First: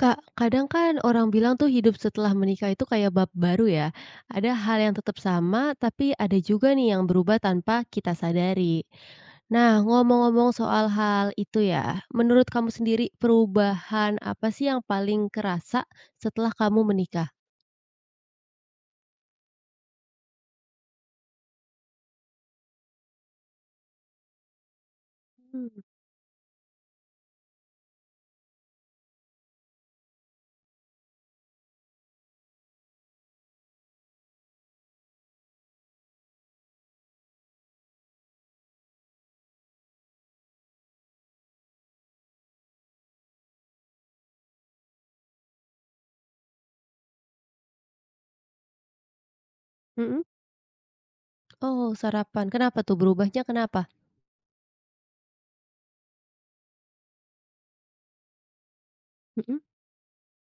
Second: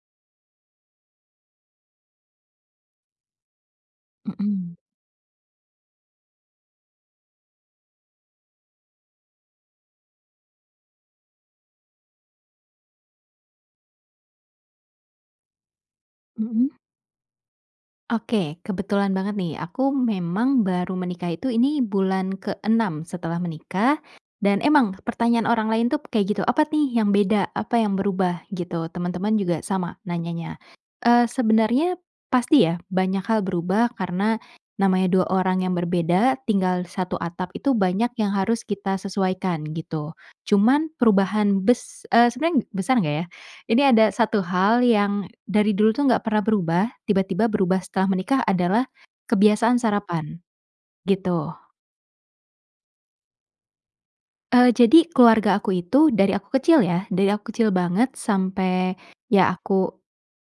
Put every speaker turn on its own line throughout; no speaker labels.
Kak, kadang kan orang bilang tuh hidup setelah menikah itu kayak bab baru ya. Ada
Mmm.
hal yang tetap sama, tapi ada juga nih yang berubah tanpa kita sadari. Nah, ngomong-ngomong soal hal itu ya, menurut kamu sendiri perubahan apa sih yang paling kerasa setelah
Mmm?
kamu menikah?
Oke. Kebetulan banget nih, aku memang baru menikah itu ini bulan ke-6 setelah menikah dan emang pertanyaan orang
Hmm.
lain tuh kayak gitu, "Apa nih yang beda? Apa yang berubah?" Gitu. Teman-teman juga sama nanyanya. Eee, sebenarnya pasti ya banyak hal berubah karena namanya 2 orang yang berbeda tinggal di 1 atap itu banyak yang harus kita sesuaikan, gitu. Cuman perubahan bes e sebenarnya, besar enggak ya, ini ada 1 hal yang dari dulu tuh enggak pernah berubah, tiba-tiba berubah setelah menikah adalah kebiasaan
Mmm.
sarapan, gitu.
Oh sarapan. Kenapa tuh berubahnya kenapa?
Eee, jadi keluarga aku itu, dari aku kecil ya, dari aku kecil banget sampai ya
Mmm.
aku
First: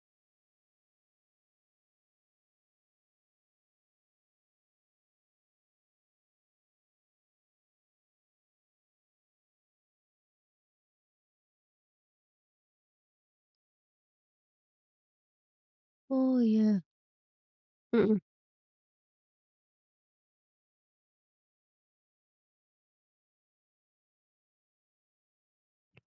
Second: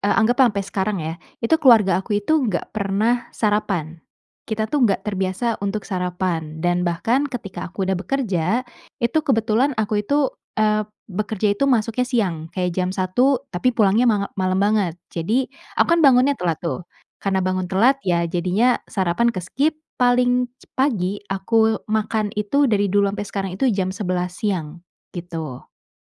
e anggaplah sampai sekarang ya, itu keluarga aku itu enggak pernah sarapan. Kita tuh enggak terbiasa untuk sarapan dan bahkan ketika aku sudah bekerja, itu kebetulan aku itu, eee, bekerja itu masuknya siang. Kayak jam 1.00, tapi pulangnya manga malam banget. Jadi, aku kan bangunnya
Oh
telat
iya.
tuh, karena bangun telat
Mmm.
ya jadinya sarapan ke-skip paling cep pagi aku makan itu, dari dulu sampai sekarang itu, jam 11.00 siang, gitu.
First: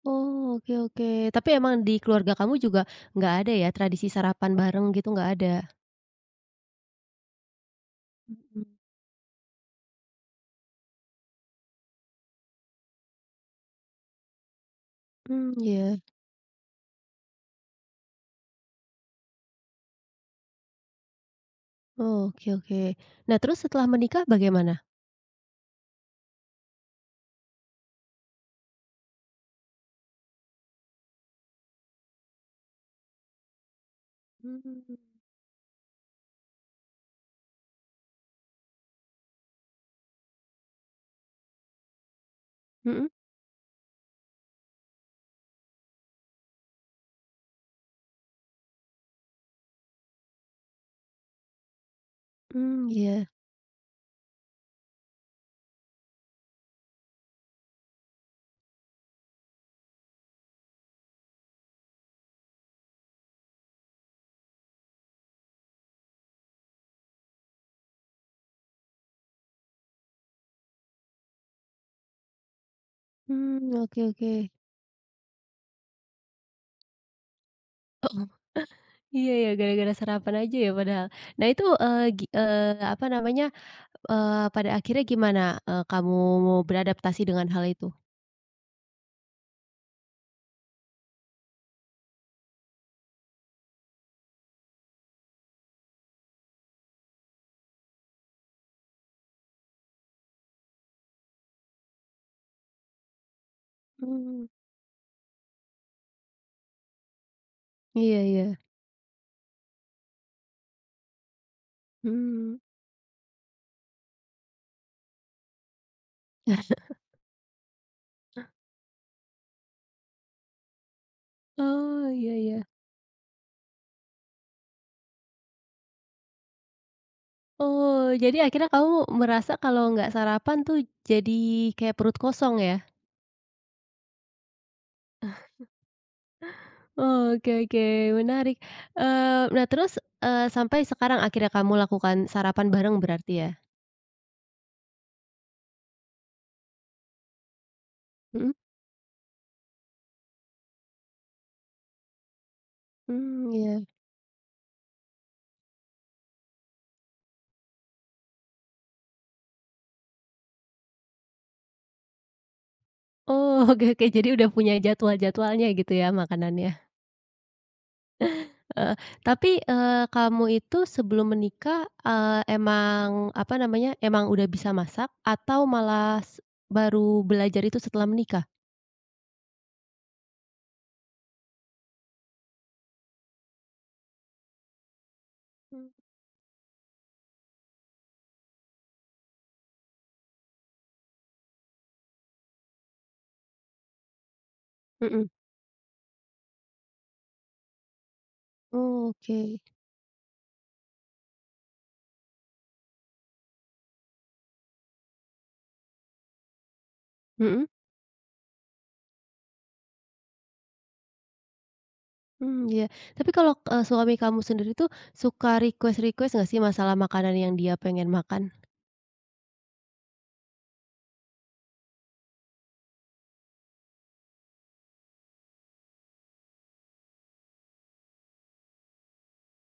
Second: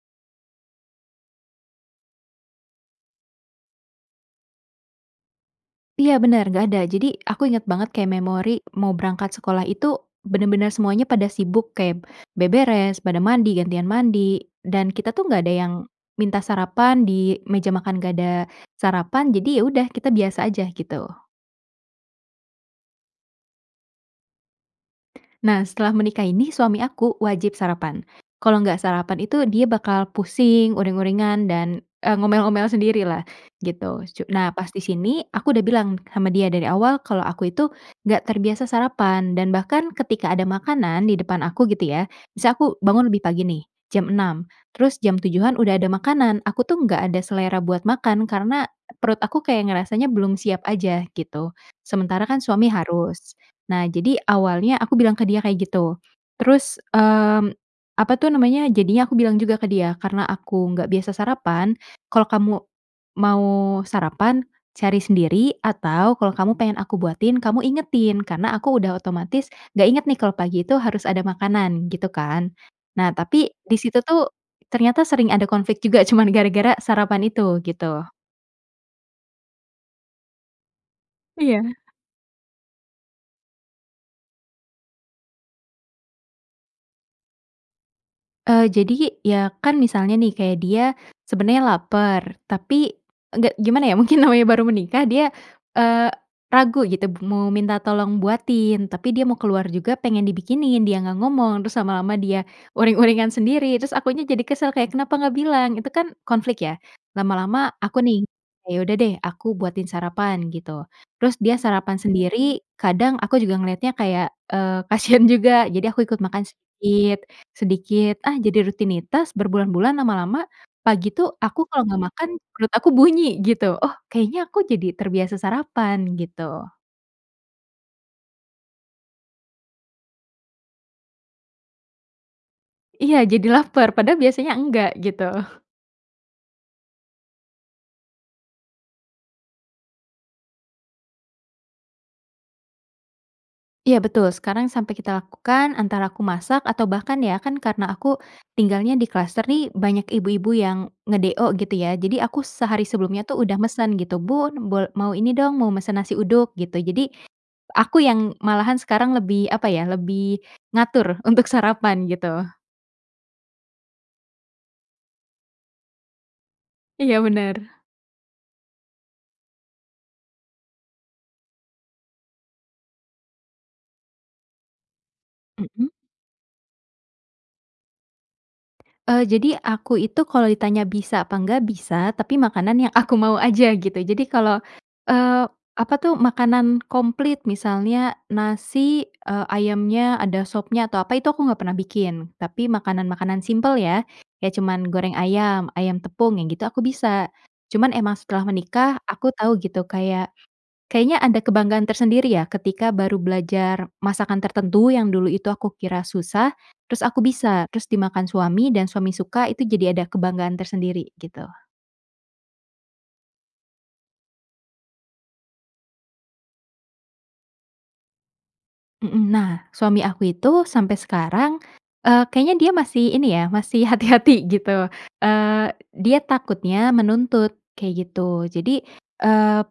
Oh oke oke, tapi emang di keluarga kamu juga enggak ada ya tradisi sarapan bareng gitu enggak ada?
Iya benar enggak ada. Jadi, aku inget banget kayak memori
Mmm.
mau berangkat sekolah itu benar-benar semuanya pada sibuk kayak beberes, pada mandi, gantian mandi, dan kita tuh enggak
Mmm,
ada yang
ya.
minta sarapan. Di meja makan enggak ada sarapan, jadi ya udah kita biasa aja, gitu.
Oke oke. Nah, terus setelah menikah bagaimana?
Nah setelah menikah ini, suami aku wajib sarapan, kalau enggak sarapan itu dia bakal pusing, uring-uringan, dan e ngomel-ngomel sendirilah, gitu, cu nah pas di
Mmm.
sini, aku udah bilang sama dia dari awal kalau aku itu enggak terbiasa sarapan dan bahkan ketika ada makanan di depan aku, gitu ya, misal aku bangun
Mhm.
lebih pagi nih, jam 6.00 terus jam 7.00-an udah ada makanan, aku tuh enggak ada selera buat makan karena perut aku kayak ngerasanya belum siap aja. Gitu, sementara kan suami
Mmm iya.
harus. Nah, jadi awalnya aku bilang ke dia kayak gitu. Terus, mmm, apa tuh namanya, jadinya aku bilang juga ke dia, "Karena aku enggak biasa sarapan, kalau kamu mau sarapan cari sendiri atau kalau kamu pengen aku buatin kamu ingetin karena aku udah otomatis enggak inget nih kalau pagi itu harus ada makanan." Gitu kan. Nah, tapi
Mmm
di
oke
situ tuh
oke.
ternyata sering ada konflik juga cuman gara-gara sarapan itu, gitu.
iya ya gara-gara sarapan aja ya padahal. Nah,
Iya.
itu, eee, gi eee, apa namanya, eee, pada akhirnya gimana, eee, kamu beradaptasi dengan hal itu?
Eee, jadi, ya kan misalnya nih, kayak dia sebenarnya lapar, tapi enggak, gimana ya, mungkin namanya baru menikah dia, eee, ragu gitu b mau minta tolong buatin, tapi dia mau keluar juga pengen dibikinin. Dia enggak ngomong, terus lama-lama dia uring-uringan sendiri terus akunya jadi
Hmm.
kesel kayak, "Kenapa enggak bilang?" Itu kan konflik ya. Lama-lama aku
Iya
nih,
iya.
"Ya udah deh, aku buatin sarapan." Gitu. Terus dia sarapan
Hmm.
sendiri kadang aku juga ngeliatnya kayak, eee, kasihan juga, jadi aku ikut makan sedikit sedikit. Ah, jadi rutinitas berbulan-bulan lama-lama. Pagi tuh aku kalau enggak
Oh
makan,
iya iya.
perut aku bunyi, gitu. Oh kayaknya aku jadi terbiasa sarapan, gitu.
Oh, jadi akhirnya kamu merasa kalau enggak sarapan tuh jadi kayak perut kosong ya?
Iya jadi lapar padahal biasanya enggak, gitu.
Oke oke menarik. Eee, nah, terus, eee, sampai sekarang akhirnya kamu lakukan sarapan bareng berarti, ya?
Iya betul, sekarang sampai kita lakukan. Antara aku masak atau bahkan, ya kan karena aku
Mmm.
tinggalnya di kluster nih banyak ibu-ibu yang nge-DO, gitu ya. Jadi, aku sehari sebelumnya tuh
Mmm
udah
ya.
mesen gitu, "Bun, bol mau ini dong, mau mesen nasi uduk." Gitu. Jadi, aku yang malahan sekarang lebih, apa ya, lebih ngatur untuk sarapan, gitu.
Oh oke oke. Jadi udah punya jadwal-jadwalnya gitu ya makanannya.
Iya benar.
Heeh, tapi, eee, kamu itu sebelum menikah, eee, emang, apa namanya, emang udah bisa masak atau
Mmm.
malah s baru belajar itu setelah menikah?
Eee, jadi, aku itu kalau ditanya bisa apa enggak? Bisa, tapi makanan yang aku mau aja, gitu. Jadi, kalau, eee,
Mmm.
apa tuh, makanan komplit misalnya nasi, eee, ayamnya ada sopnya atau apa itu aku enggak pernah bikin, tapi makanan-makanan simpel ya, kayak cuman goreng
Mmm.
ayam, ayam tepung yang gitu, aku bisa. Cuman emang setelah menikah aku tahu
Oke.
gitu, kayak, kayaknya ada kebanggaan tersendiri ya ketika baru belajar masakan tertentu yang dulu itu aku kira susah, terus aku
Mmm.
bisa, terus dimakan suami dan suami suka, itu jadi ada kebanggaan tersendiri, gitu.
Mmm, iya, tapi kalau, eee, suami kamu sendiri tuh suka request-request enggak sih masalah makanan yang dia pengen makan?
Mmm. Nah, suami aku itu sampai sekarang, eee, kayaknya dia masih ini ya, masih hati-hati, gitu, eee dia takutnya menuntut, kayak gitu. Jadi, eee,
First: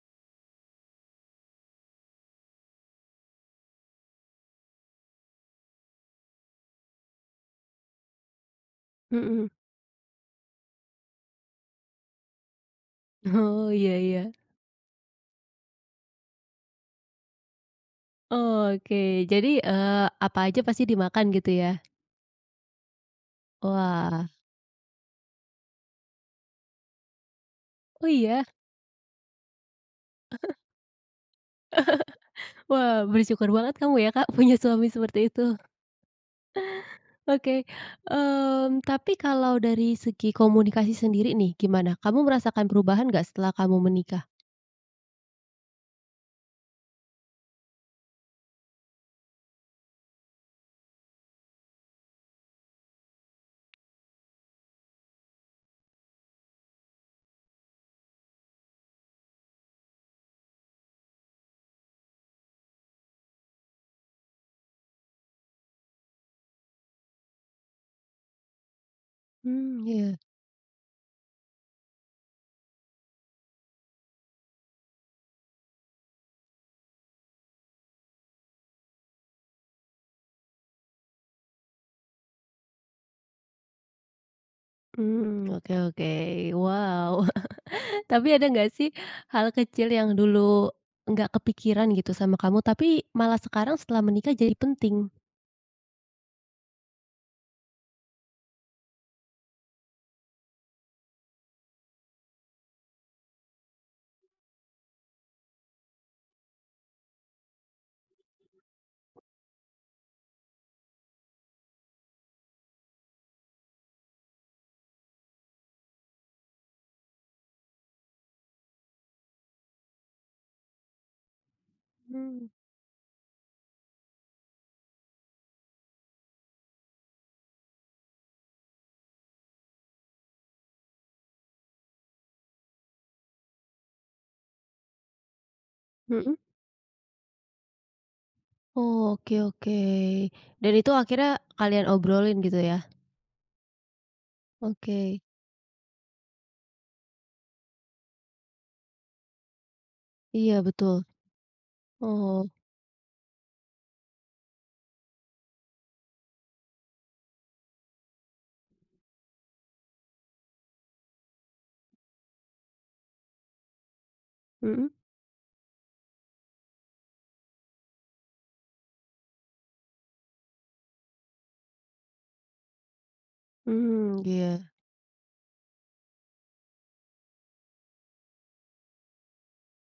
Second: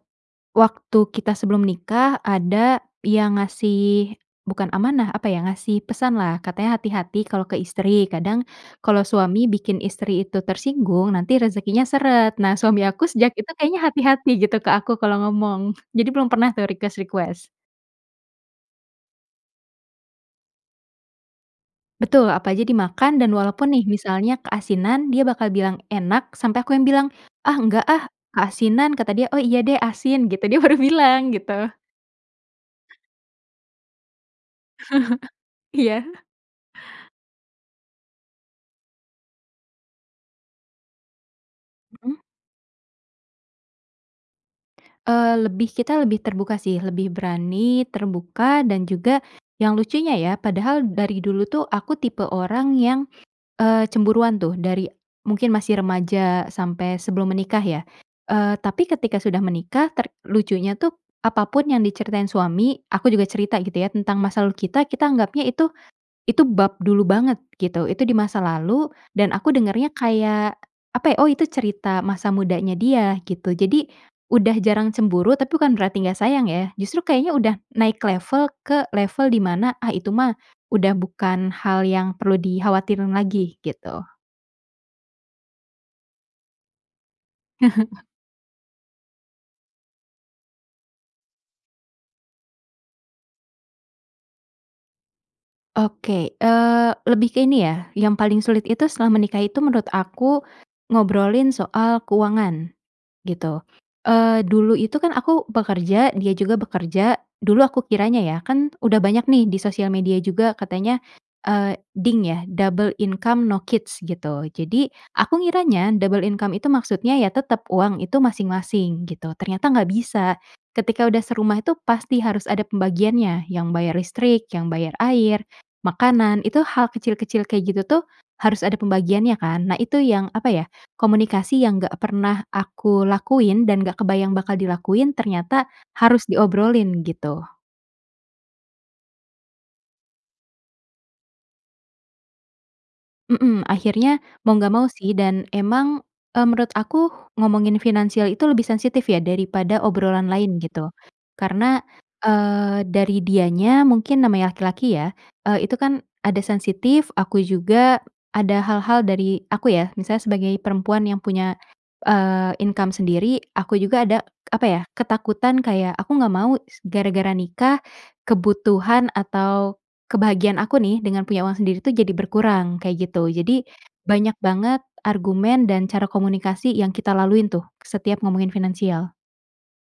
waktu kita sebelum nikah ada yang ngasih bukan amanah apa ya, ngasih pesanlah. Katanya, "Hati-hati kalau ke istri. Kadang kalau suami
Mmm.
bikin istri itu tersinggung, nanti rezekinya seret." Nah, suami aku sejak itu
Oh
kayaknya
iya
hati-hati
iya.
gitu ke aku kalau ngomong. Jadi belum pernah tuh request-request.
Oke. Jadi, eee, apa aja pasti dimakan gitu, ya?
Betul, apa aja dimakan dan walaupun nih,
Wah.
misalnya keasinan dia bakal bilang enak sampai aku yang bilang, "Ah enggak
Oh
ah,
iya?
keasinan." Kata dia, "Oh iya deh, asin." Gitu, dia baru bilang gitu.
Wah bersyukur banget kamu ya Kak punya suami seperti itu?
Iya.
Oke. Mmm, tapi kalau dari segi komunikasi sendiri nih, gimana?
Hmm.
Kamu merasakan perubahan enggak setelah kamu menikah?
Eee, lebih kita, lebih terbuka sih. Lebih berani terbuka dan juga, yang lucunya ya, padahal dari dulu tuh aku tipe orang yang, eee, cemburuan tuh. Dari mungkin masih remaja sampai sebelum menikah ya. Eee, tapi ketika sudah menikah ter lucunya tuh apapun yang diceritain suami, aku juga cerita, gitu ya. Tentang masa lalu kita, kita anggapnya itu itu bab dulu banget, gitu. Itu di masa lalu dan aku
Mmm
dengernya
iya.
kayak, apa ya, "Oh itu cerita masa mudanya dia." Gitu. Jadi udah jarang cemburu, tapi bukan berarti enggak sayang ya. Justru kayaknya udah naik level ke level dimana, "Ah itu mah udah bukan hal yang perlu dikhawatirin lagi." Gitu.
Mmm, oke oke. Wow, tapi ada enggak sih hal kecil yang dulu enggak kepikiran gitu sama kamu, tapi malah sekarang setelah menikah jadi penting?
Oke. Eee lebih ke ini ya, yang paling sulit itu setelah menikah itu menurut aku ngobrolin soal keuangan, gitu. Eee, dulu itu kan aku bekerja, dia juga bekerja. Dulu aku kiranya ya, kan udah banyak nih di sosial media juga katanya, eee, DINK ya, Double Income No Kids, gitu. Jadi, aku ngiranya double income itu maksudnya ya tetap uang itu masing-masing, gitu. Ternyata enggak bisa. Ketika udah serumah itu pasti harus
Hmm.
ada pembagiannya yang bayar listrik, yang bayar air, makanan, itu hal kecil-kecil kayak gitu tuh harus ada pembagiannya kan. Nah, itu yang, apa ya, komunikasi yang enggak pernah aku lakuin dan enggak kebayang bakal dilakuin, ternyata harus
Hmm.
diobrolin, gitu.
Oh, oke oke, dan itu akhirnya kalian obrolin gitu, ya?
Mmm, akhirnya, mau enggak mau sih
Oke.
dan emang, eee, menurut aku ngomongin finansial itu lebih sensitif ya daripada obrolan
Iya
lain, gitu,
betul.
karena,
Oh.
eee, dari dianya mungkin namanya laki-laki ya, eee, itu kan ada sensitif, aku juga ada hal-hal dari aku ya, misalnya sebagai perempuan yang punya, eee, income sendiri, aku juga ada, apa ya,
Mmm.
ketakutan kayak, "Aku enggak mau s gara-gara nikah, kebutuhan atau kebahagiaan aku nih dengan punya uang sendiri tuh jadi berkurang." Kayak gitu. Jadi
Mmm
banyak
iya.
banget argumen dan cara komunikasi yang kita laluin tuh, setiap ngomongin finansial.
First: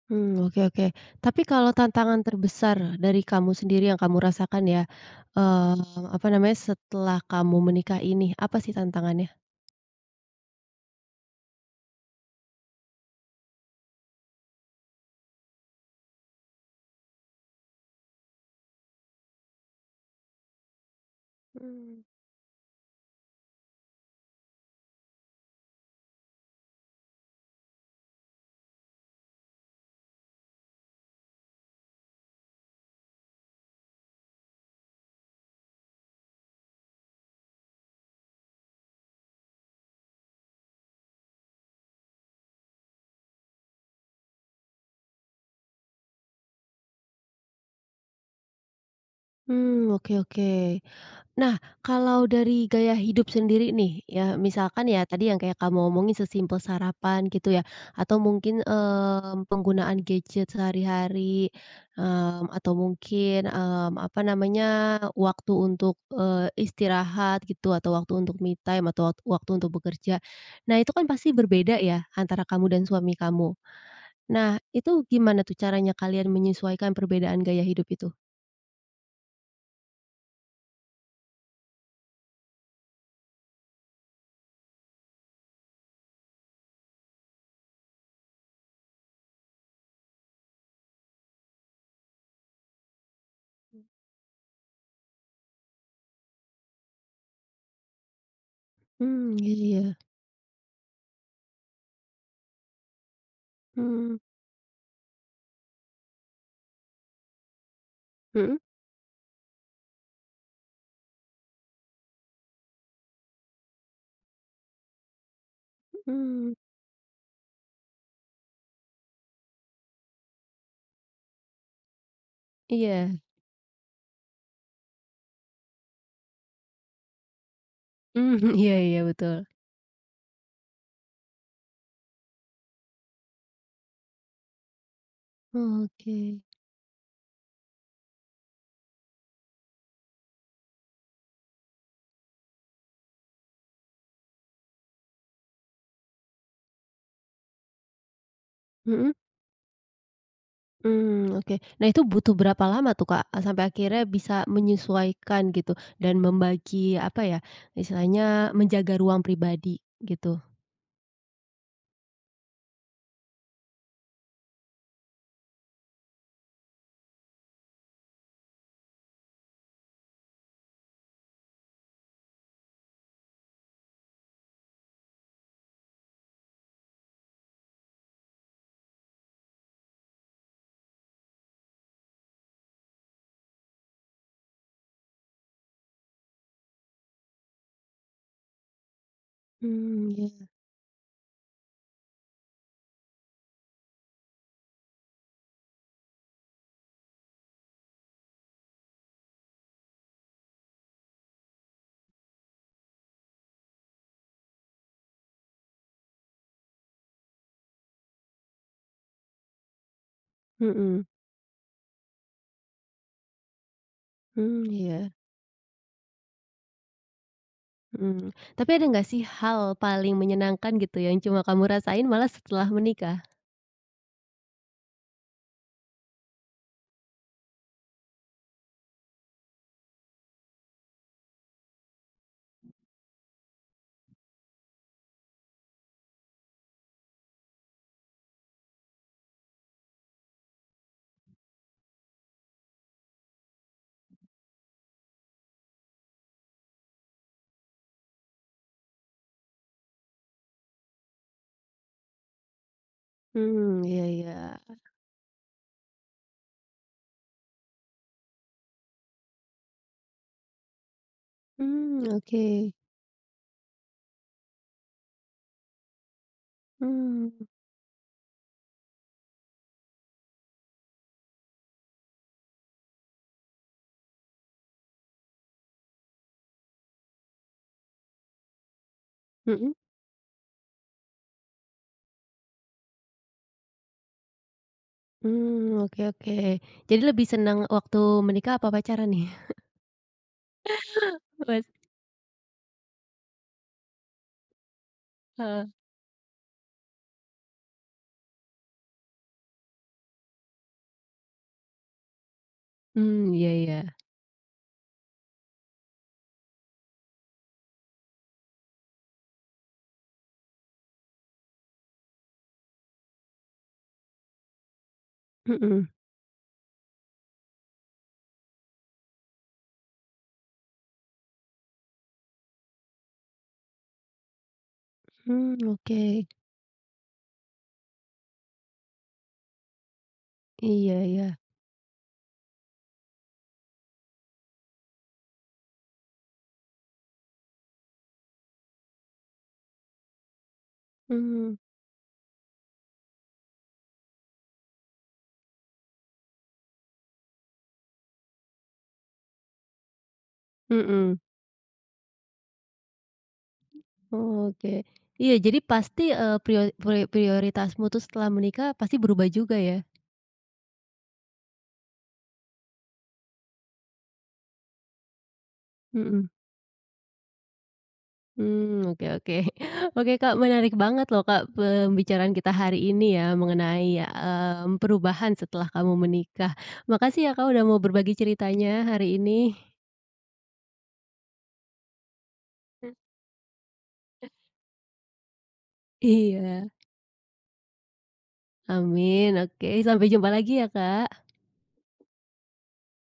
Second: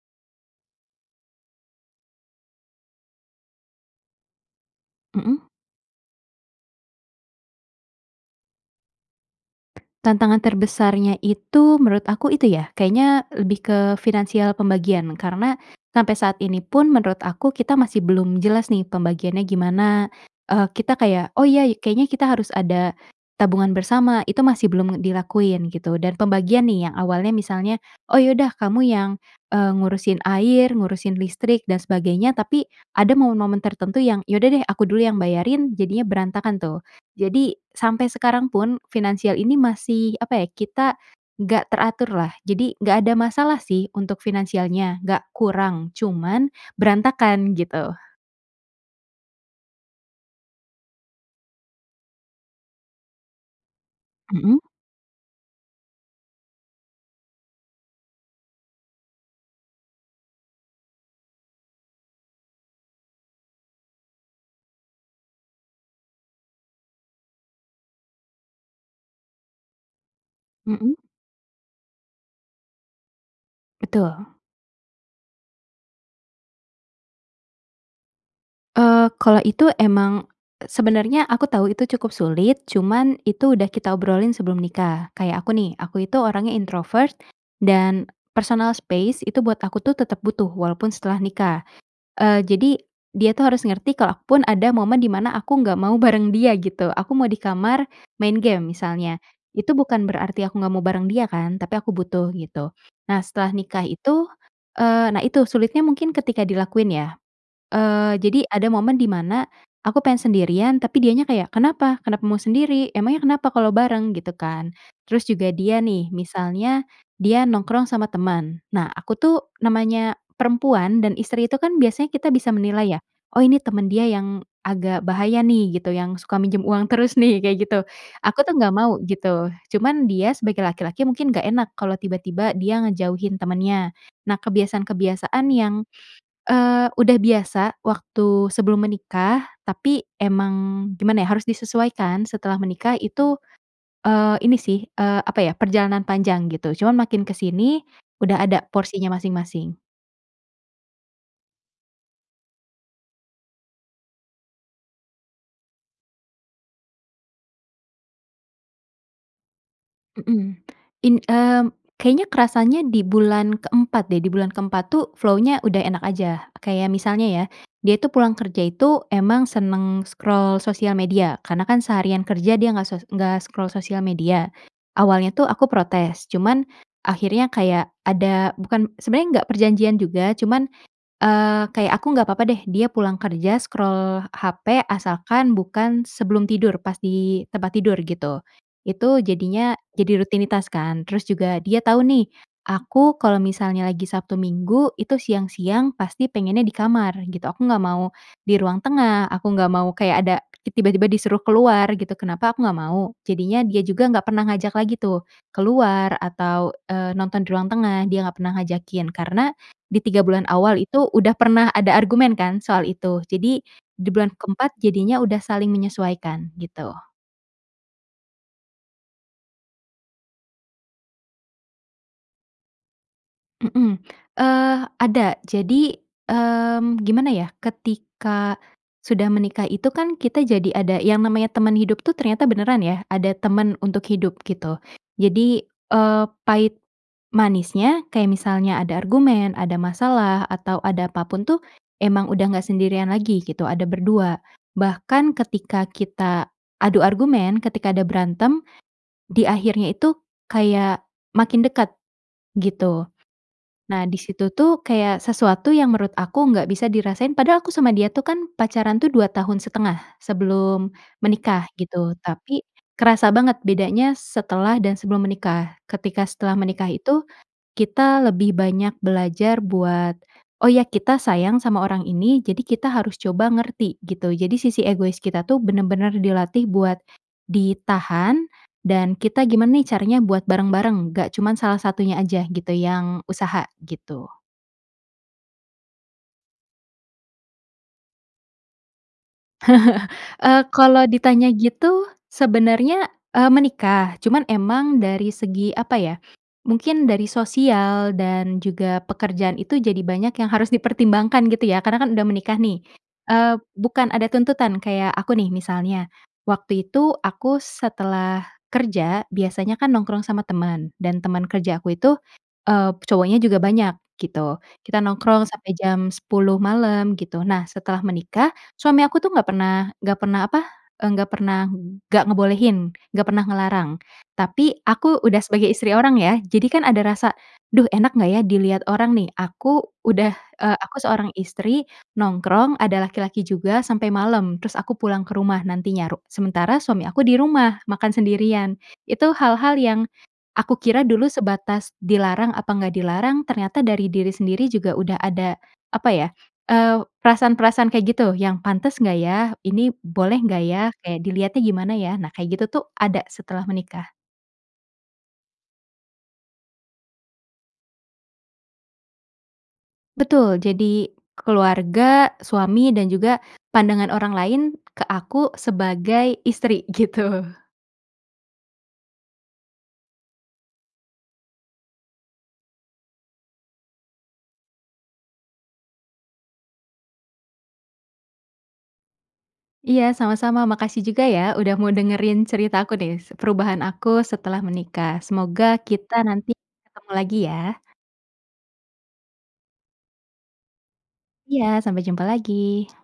Mmm oke oke, tapi kalau tantangan terbesar dari kamu sendiri yang kamu rasakan ya,
Mmm.
eee, apa namanya, setelah kamu menikah ini apa sih tantangannya?
tantangan terbesarnya itu, menurut aku itu ya kayaknya lebih ke finansial pembagian karena sampai saat ini pun, menurut aku, kita masih belum jelas nih pembagiannya gimana, eee, kita kayak, "Oh iya
Hmm.
kayaknya kita harus ada tabungan bersama." Itu masih belum dilakuin, gitu, dan pembagian nih yang awalnya misalnya, "Oh ya udah, kamu yang, eee, ngurusin air, ngurusin listrik, dan sebagainya," tapi ada momen-momen tertentu yang, "Ya udah deh aku dulu yang bayarin." Jadinya berantakan tuh. Jadi sampai sekarang pun finansial ini masih, apa ya, kita enggak teraturlah. Jadi enggak ada masalah sih untuk finansialnya, enggak kurang cuman berantakan, gitu.
Mmm, oke oke. Nah, kalau dari gaya hidup sendiri nih ya,
Mmm.
misalkan ya tadi yang kayak kamu omongin sesimpel sarapan, gitu ya, atau mungkin, mmm, penggunaan gadget sehari-hari, mmm, atau mungkin, mmm, apa namanya, waktu untuk, eee, istirahat, gitu, atau waktu untuk me time atau wat waktu untuk bekerja. Nah, itu
Mmm.
kan pasti berbeda ya antara kamu dan suami kamu.
Betul.
Nah, itu gimana tuh caranya kalian menyesuaikan perbedaan gaya hidup itu?
Eee, kalau itu emang, sebenarnya aku tahu itu cukup sulit. Cuman itu udah kita obrolin sebelum nikah. Kayak aku nih, aku itu orangnya introvert dan personal space itu buat aku tuh tetap butuh, walaupun setelah nikah. Eee, jadi, dia tuh harus
Hmm.
ngerti kalau aku pun ada momen di mana aku enggak mau bareng dia, gitu. Aku mau di kamar main game, misalnya.
Mmm, ya
Itu
ya.
bukan berarti aku enggak mau bareng dia kan, tapi aku butuh, gitu. Nah, setelah nikah
Mmm.
itu, eee, nah itu sulitnya mungkin ketika dilakuin ya. Eee, jadi
Hmm.
ada momen dimana aku pengen sendirian, tapi dianya kayak, "Kenapa? Kenapa mau sendiri? Emangnya kenapa kalau bareng?" Gitu kan. Terus juga dia nih,
Mmm.
misalnya dia nongkrong sama teman. Nah, aku tuh namanya perempuan dan istri itu kan biasanya kita bisa menilai ya,
Iya.
"Oh ini teman dia yang agak bahaya nih," gitu, "yang suka minjem uang terus nih." Kayak gitu. Aku
Mhm,
tuh
iya
enggak mau,
iya betul.
gitu. Cuman dia sebagai laki-laki mungkin enggak enak, kalau tiba-tiba dia ngejauhin temennya. Nah, kebiasaan-kebiasaan yang,
Oke.
eee, udah biasa waktu sebelum menikah, tapi emang, gimana ya, harus disesuaikan setelah menikah itu, eee, ini sih, eee, apa ya, perjalanan panjang, gitu. Cuman makin kesini udah ada
Mmm.
porsinya masing-masing.
Mmm, oke. Nah, itu butuh berapa lama tuh Kak? A sampai akhirnya bisa menyesuaikan gitu dan membagi, apa ya, istilahnya menjaga ruang pribadi, gitu.
Mmm. In mmm, kayaknya kerasanya di bulan ke-4 deh, di bulan ke-4 tuh flow-nya udah enak aja. Kayak misalnya ya, dia itu pulang kerja itu emang senang scroll sosial media karena kan seharian kerja dia enggak sos enggak scroll sosial media. Awalnya tuh aku protes, cuman akhirnya kayak ada, bukan, sebenarnya enggak perjanjian juga, cuman, eee, kayak aku enggak apa-apa deh dia pulang kerja scroll hape, asalkan bukan sebelum tidur, pas di tempat tidur, gitu. Itu jadinya
Mmm
jadi
iya.
rutinitas kan. Terus juga dia tahu nih, aku kalau misalnya lagi Sabtu Minggu itu siang-siang pasti pengennya di kamar, gitu. Aku enggak mau di ruang tengah, aku enggak mau kayak ada tiba-tiba disuruh keluar, gitu. Kenapa aku enggak mau, jadinya dia juga enggak pernah ngajak lagi tuh keluar atau, eee, nonton di ruang tengah, dia enggak pernah ngajakin karena di 3 bulan awal
Hmm.
itu udah pernah ada argumen kan soal itu. Jadi di bulan
Mmm
ke-4
iya.
jadinya udah saling menyesuaikan, gitu.
Mmm, tapi ada enggak sih hal paling menyenangkan, gitu ya, yang cuma kamu rasain malah setelah menikah?
Mmm. Eee ada, jadi, mmm, gimana ya, ketika sudah menikah itu kan kita jadi ada yang namanya teman hidup tuh, ternyata beneran ya, ada teman untuk hidup, gitu. Jadi, eee, pahit manisnya, kayak misalnya ada argumen, ada masalah, atau ada apapun tuh emang udah enggak sendirian lagi, gitu. Ada ber-2 bahkan ketika kita adu argumen, ketika ada berantem, di akhirnya itu kayak makin dekat, gitu.
Mmm
Nah,
iya
di
iya.
situ tuh kayak sesuatu yang menurut aku enggak bisa dirasain padahal aku sama dia tuh kan pacaran tuh 2 tahun 1/2 sebelum menikah,
Mmm
gitu, tapi
oke.
kerasa banget bedanya setelah dan sebelum menikah. Ketika setelah menikah itu,
Mmm.
kita lebih banyak belajar buat, "Oh iya kita sayang sama orang ini, jadi kita harus coba ngerti." Gitu. Jadi sisi egois kita tuh benar-benar dilatih buat ditahan dan kita
Hmm.
gimana nih caranya buat bareng-bareng, enggak cuman salah satunya aja gitu yang usaha, gitu.
Mmm oke oke. Jadi lebih senang waktu menikah apa pacaran nih?
Eee, kalau ditanya
Pasti.
gitu, sebenarnya, eee, menikah. Cuman emang dari
Heeh.
segi, apa ya, mungkin dari sosial dan juga pekerjaan itu jadi banyak yang harus dipertimbangkan, gitu ya, karena kan udah menikah nih.
Mmm iya
Eee,
iya.
bukan ada tuntutan, kayak aku nih misalnya, waktu itu aku setelah kerja biasanya kan nongkrong sama teman dan teman kerja aku itu, eee, cowoknya juga banyak, gitu. Kita nongkrong sampai
Hmm.
jam 10.00 malam, gitu. Nah setelah menikah, suami aku tuh enggak pernah enggak pernah apa, eee, nggak pernah enggak ngebolehin, enggak pernah ngelarang, tapi aku udah
Hmm,
sebagai istri orang
oke.
ya, jadi kan ada rasa, "Duh enak gak ya dilihat orang nih? Aku udah, eee, aku
Iya
seorang
iya.
istri nongkrong, ada laki-laki juga sampai malam." Terus aku pulang ke rumah nantinya ru sementara suami aku di rumah makan sendirian. Itu hal-hal yang aku kira dulu
Mmm.
sebatas dilarang apa enggak dilarang, ternyata dari diri sendiri juga udah ada, apa ya, eee, perasaan-perasaan kayak gitu. Yang, "Pantas enggak ya? ini boleh nggak ya?"
Hmm.
Kayak, "dilihatnya gimana ya?" Nah kayak gitu tuh ada setelah menikah.
Oke. Iya, jadi pasti, eee, prio prio prioritasmu tuh setelah menikah pasti berubah juga, ya?
Betul. Jadi keluarga, suami, dan juga pandangan orang lain ke aku
Hmm.
sebagai istri, gitu.
Mmm, oke oke. oke, Kak. Menarik banget lho, Kak, pembicaraan kita hari ini ya mengenai ya, mmm, perubahan setelah kamu menikah. Makasih ya, Kak. udah mau berbagi ceritanya hari ini.
Iya sama-sama. Makasih juga ya udah mau dengerin cerita
Mmm.
aku nih. S perubahan aku
Eh.
setelah menikah. Semoga kita nanti
Iya.
ketemu lagi ya.
Amin. Oke. Sampai jumpa lagi ya, Kak.
Iya. Sampai jumpa lagi.